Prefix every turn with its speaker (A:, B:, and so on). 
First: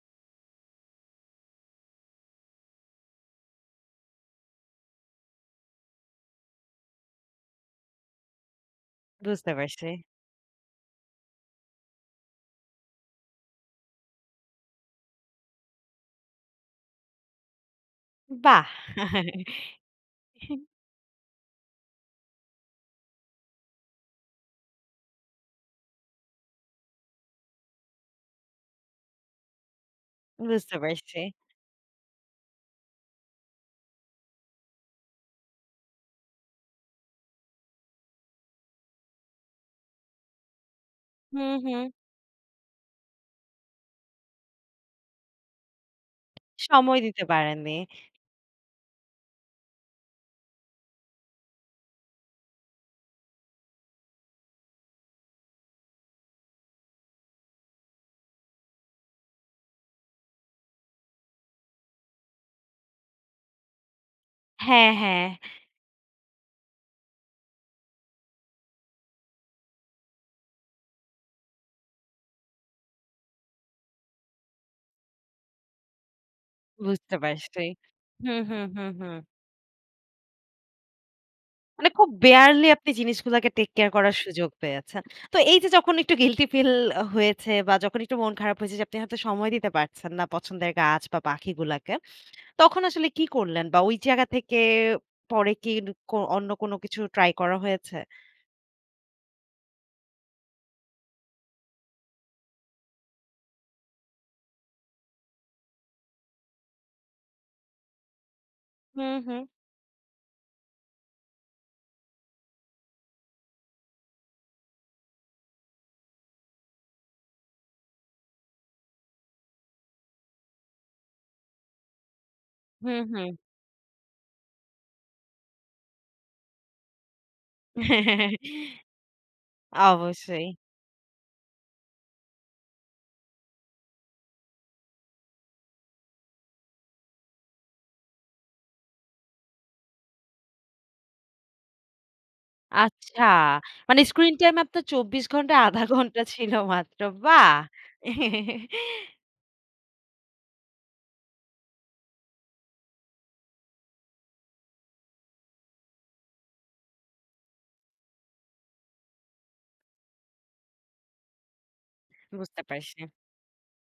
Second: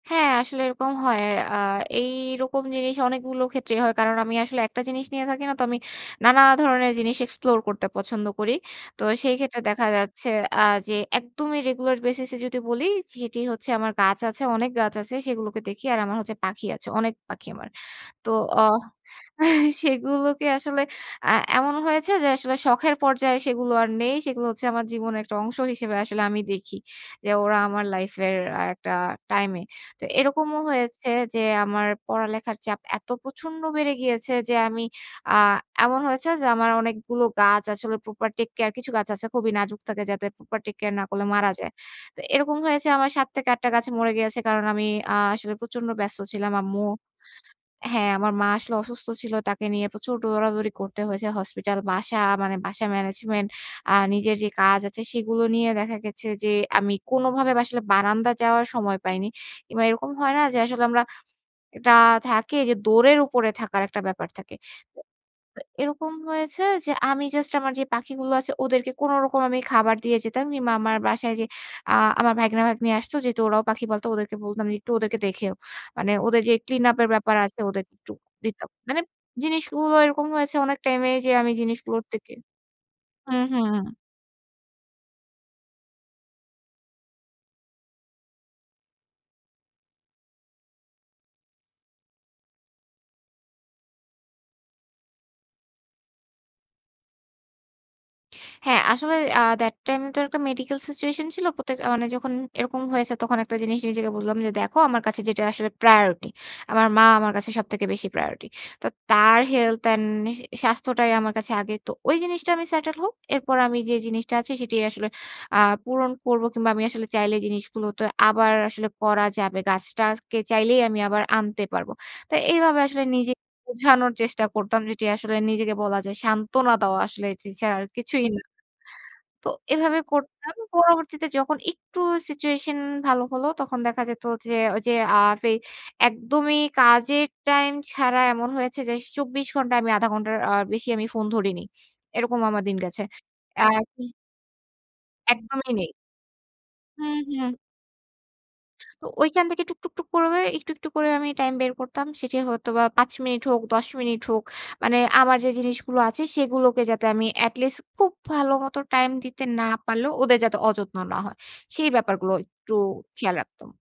A: হ্যাঁ, আসলে এরকম হয়। আ এই রকম জিনিস অনেকগুলো ক্ষেত্রেই হয়। কারণ আমি আসলে একটা জিনিস নিয়ে থাকি না। তো আমি নানা ধরনের জিনিস এক্সপ্লোর করতে পছন্দ করি। তো সেই
B: বুঝতে
A: ক্ষেত্রে দেখা
B: পারছি।
A: যাচ্ছে আ যে একদমই রেগুলার বেসিস এ যদি বলি সেটি হচ্ছে আমার গাছ আছে, অনেক গাছ আছে সেগুলোকে দেখি। আর আমার হচ্ছে পাখি আছে, অনেক পাখি আমার। তো অ
B: বাহ!
A: সেগুলোকে আসলে আ এমন হয়েছে যে আসলে শখের পর্যায়ে সেগুলো আর নেই। সেগুলো হচ্ছে আমার জীবনের একটা অংশ হিসেবে আসলে আমি দেখি যে ওরা আমার লাইফ এর একটা টাইম এ। তো এরকমও
B: বুঝতে
A: হয়েছে
B: পারছি।
A: যে, আমার পড়ালেখার চাপ এত প্রচন্ড বেড়ে গিয়েছে যে আমি আ এমন হয়েছে যে, আমার অনেকগুলো গাছ আসলে প্রপার টেক কেয়ার কিছু গাছ আছে খুবই নাজুক থাকে যাতে প্রপার টেক কেয়ার না করলে মারা
B: হুম,
A: যায়।
B: হু।
A: তো এরকম হয়েছে, আমার ৭ থেকে ৮ টা গাছ মরে গিয়েছে। কারণ আমি আ আসলে প্রচন্ড ব্যস্ত ছিলাম আম্মু
B: সময় দিতে পারেননি।
A: হ্যাঁ, আমার মা আসলে অসুস্থ ছিল। তাকে নিয়ে প্রচুর দৌড়াদৌড়ি করতে হয়েছে। হসপিটাল বাসা মানে বাসা ম্যানেজমেন্ট আ নিজের যে কাজ আছে সেগুলো নিয়ে দেখা গেছে যে, আমি কোনোভাবে আসলে বারান্দায় যাওয়ার সময় পাইনি। কিংবা এরকম হয় না যে, আসলে আমরা এটা থাকে যে দৌড়ের উপরে থাকার একটা ব্যাপার থাকে।
B: হ্যাঁ, হ্যাঁ।
A: তো এরকম হয়েছে যে, আমি জাস্ট আমার যে পাখিগুলো আছে ওদেরকে কোনোরকম আমি খাবার দিয়ে যেতাম কিংবা আমার বাসায় যে, আ আমার ভাইগনা ভাইগনি আসতো। যেহেতু ওরাও পাখি পালতো। ওদেরকে বলতাম যে একটু ওদেরকে দেখেও। মানে ওদের যে ক্লিন আপ এর
B: বুঝতে
A: ব্যাপার আছে
B: পারছি।
A: ওদেরকে একটু
B: হুম, হু,
A: দিতাম।
B: হুম,
A: মানে
B: হু।
A: জিনিসগুলো এরকম হয়েছে অনেক টাইম এ যে আমি
B: মানে
A: জিনিসগুলোর
B: খুব
A: থেকে
B: বেয়ারলি আপনি
A: হুম,
B: জিনিসগুলাকে টেক কেয়ার
A: হুম।
B: করার সুযোগ পেয়েছেন। তো এইযে, যখন একটু গিল্টি ফিল হয়েছে বা যখন একটু মন খারাপ হয়েছে যে, আপনি হয়তো সময় দিতে পারছেন না পছন্দের গাছ বা পাখিগুলাকে তখন আসলে কি করলেন বা ওই জায়গা থেকে পরে কি ক অন্য কোনো কিছু ট্রাই করা হয়েছে?
A: হ্যাঁ, আসলে আ দেট টাইম এ তো একটা মেডিকেল সিচুয়েশন ছিল। প্রত্যেক মানে যখন এরকম হয়েছে তখন একটা জিনিস নিজেকে বললাম যে, "দেখো আমার কাছে যেটা আসলে প্রায়োরিটি। আমার মা আমার কাছে সবথেকে বেশি প্রায়োরিটি।" তো
B: হু,
A: তার
B: হু।
A: হেলথ অ্যান্ড সা স্বাস্থ্যটাই আমার কাছে আগে। তো ওই জিনিসটা আমি সেটেল হোক। এরপর আমি যে জিনিসটা আছে সেটাই আসলে আ পূরণ করব কিংবা আমি আসলে চাইলে জিনিসগুলো তো আবার আসলে করা যাবে। গাছটাকে চাইলেই আমি আবার আনতে পারবো। তো এইভাবে
B: হু,
A: আসলে
B: হু।
A: নিজেকে বোঝানোর চেষ্টা করতাম। যেটি আসলে নিজেকে বলা যায় সান্ত্বনা দেওয়া আসলে এ ছাড়া আর কিছুই না তো এভাবে
B: অবশ্যই।
A: করতাম। পরবর্তীতে যখন একটু সিচুয়েশন ভালো হলো তখন দেখা যেত যে, ঐযে আ ফে একদমই কাজের টাইম ছাড়া এমন হয়েছে যে ২৪ ঘণ্টা আমি ০.৫ ঘন্টার আ বেশি আমি ফোন ধরিনি। এরকম আমার দিন গেছে।
B: আচ্ছা
A: অ্যা
B: মানে স্ক্রিন টাইম আপনার ২৪ ঘন্টা
A: একদমই
B: ০.৫
A: নেই।
B: ঘন্টা ছিল মাত্র।
A: হুম, হু।
B: বাহ!
A: তো ঐখান থেকে টুক, টুক, টুক করে একটু, একটু করে আমি টাইম বের করতাম। সেটি হয়তো বা ৫ মিনিট হোক ১০ মিনিট হোক। মানে আমার যে জিনিসগুলো আছে সেগুলোকে যাতে আমি এটলিস্ট খুব ভালো মত টাইম দিতে না পারলেও ওদের যাতে অযত্ন না হয়। সেই ব্যাপারগুলো
B: বুঝতে
A: একটু
B: পারছি।
A: খেয়াল রাখতাম।